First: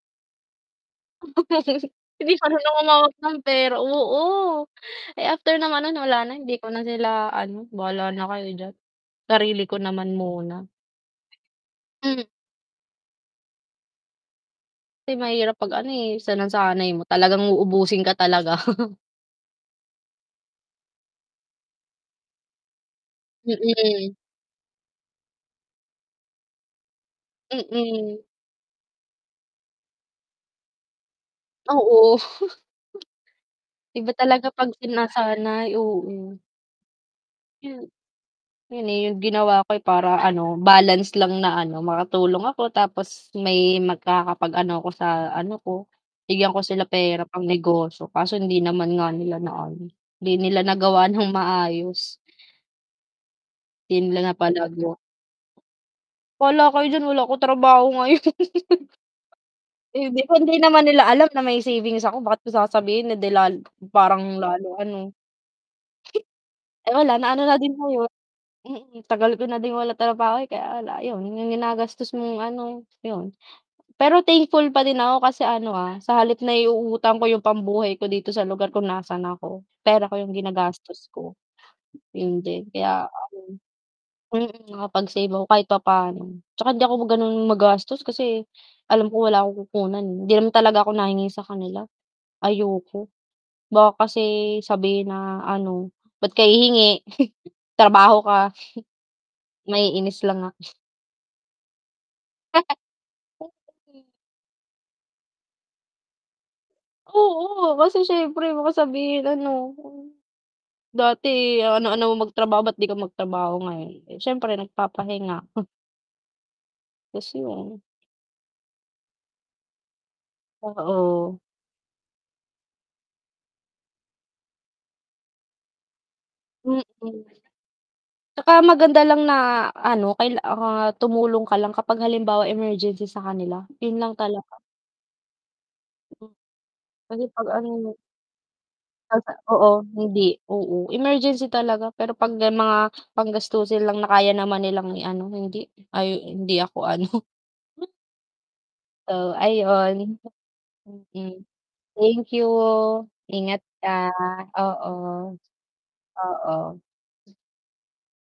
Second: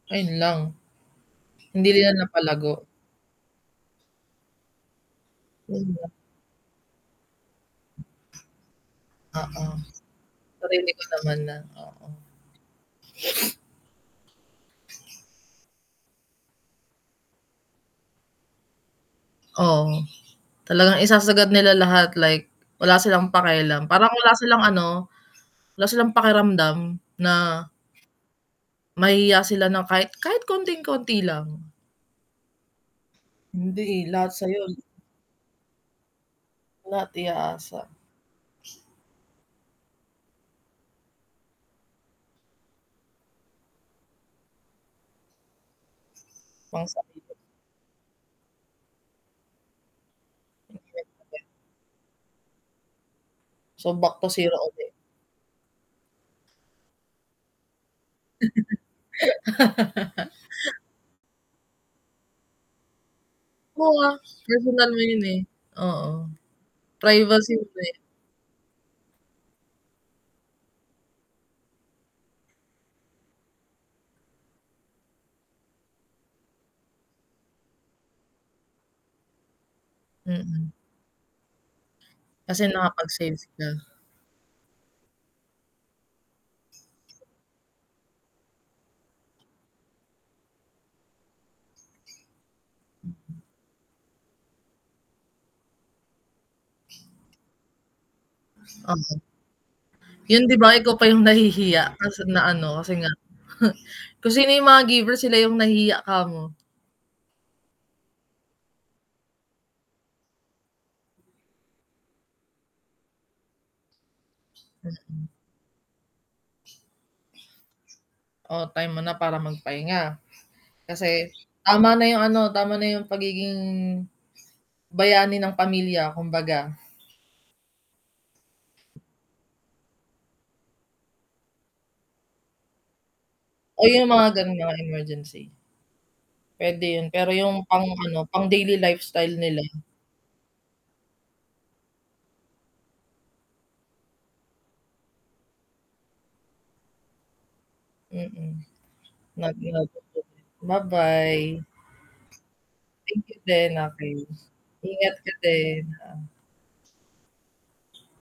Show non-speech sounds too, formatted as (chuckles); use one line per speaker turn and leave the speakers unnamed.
Ayun lang, hindi
(giggles)
nila
Hindi marunong
napalago.
humawak ng pera oo, eh, after naman nun,
Mhm.
wala na, hindi ko na sila, ano, bahala na kayo diyan. Sarili
Oo,
ko naman muna.
naririnig ko naman na oo.
Hmm.
(sniffs)
Kasi mahirap pag, ano, eh, sinasanay mo talagang uubusin ka talaga. (chuckles)
Oo, talagang isasagad nila lahat like, wala silang pakialam parang
Mm.
wala silang, ano, wala silang pakiramdam na
Mm.
mahihiya sila ng kahit, kahit konting-konti lang.
Oo, (chuckles)
Hindi, eh,
iba
lahat
talaga
sayo
pag sinasanay oo.
lahat i a asa.
Hmm. 'Yun, eh, 'yung ginawa ko para, ano, balance lang na, ano, makatulong ako tapos may magkakapag-ano ko sa, ano, ko. Bigyan ko sila
Pang
pera
sarili.
pangnegosyo, kaso hindi naman nga nila na-ano, hindi nila nagawa ng
(unintelligible)
maayos.
So
'Di
back
nila
to 0, ulit.
napalago. Bahala kayo diyan wala akong trabaho ngayon. (chuckles) Eh, hindi ko hindi
(laughs)
naman nila alam na may savings ako, bakit ko sasabihin, eh, di lal
Oo, ah,
parang lalo,
personal mo
ano
yun, eh. Oo,
Eh, wala, na-ano
privacy.
na din ngayon mm, tagal ko na din walang trabaho, eh, kaya la 'yun, 'yung ginagastos mong, ano, 'yun. Pero thankful pa din ako kasi, ano, ah, sa halip naiuutang ko yung pambuhay ko dito sa lugar kung nasaan ako, pera ko yung
Mm.
ginagastos ko. 'Yun
Kasi
din kaya,
nakapag-sales na.
ano mm, nakapag-save ako kahit papaano, 'tsaka hindi ako ganoon magastos kasi alam ko wala akong kukunan, eh, hindi naman talaga ako nahingi sa kanila, ayoko. Baka kasi sabihin na ano, "Ba't ka hihingi (chuckles) trabaho ka."
Ah.
Maiinis
'Yun,
lang ako.
'di ba, ikaw pa yung nahihiya kasi nga, ano,
(giggles) Eh
kasi nga, (scoffs)
kasi
kung sino yung mga giver, sila yung nahihiya 'kamo.
Oo. kasi syempre baka sabihin, ano, "Dati, ano, ano, mo magtrabaho ba't 'di ka magtrabaho ngayon." Eh, s'yempre
Mm.
nagpapahinga. 'Tas yun
Oh, time mo na para magpahinga. Kasi
Oo.
tama na yung, ano, tama na yung pagiging, bayani ng pamilya kumbaga.
Mm. 'Tsaka maganda lang na, ano, kay ah, tumulong ka lang kapag halimbawa, emergency sa kanila,
Oh,
'yun
'yung
lang
mga
talaga.
ganon, mga emergency. Pwede 'yun,
Kasi
pero
'pag
yung pang,
ano
ano, pang-daily
'Pag sa
lifestyle nila.
oo hindi oo, emergency talaga, pero 'pag 'yan mga panggastusin lang na, kaya naman nilang i-ano, hindi, ay, hindi ako ano.
Mm,
Oh, ayun.
(unintelligible)
Hmm,
ba-bye.
thank you.
Thank you
Ingat
din,
ka,
(unintelligible) ingat ka
oo,
din.
oo.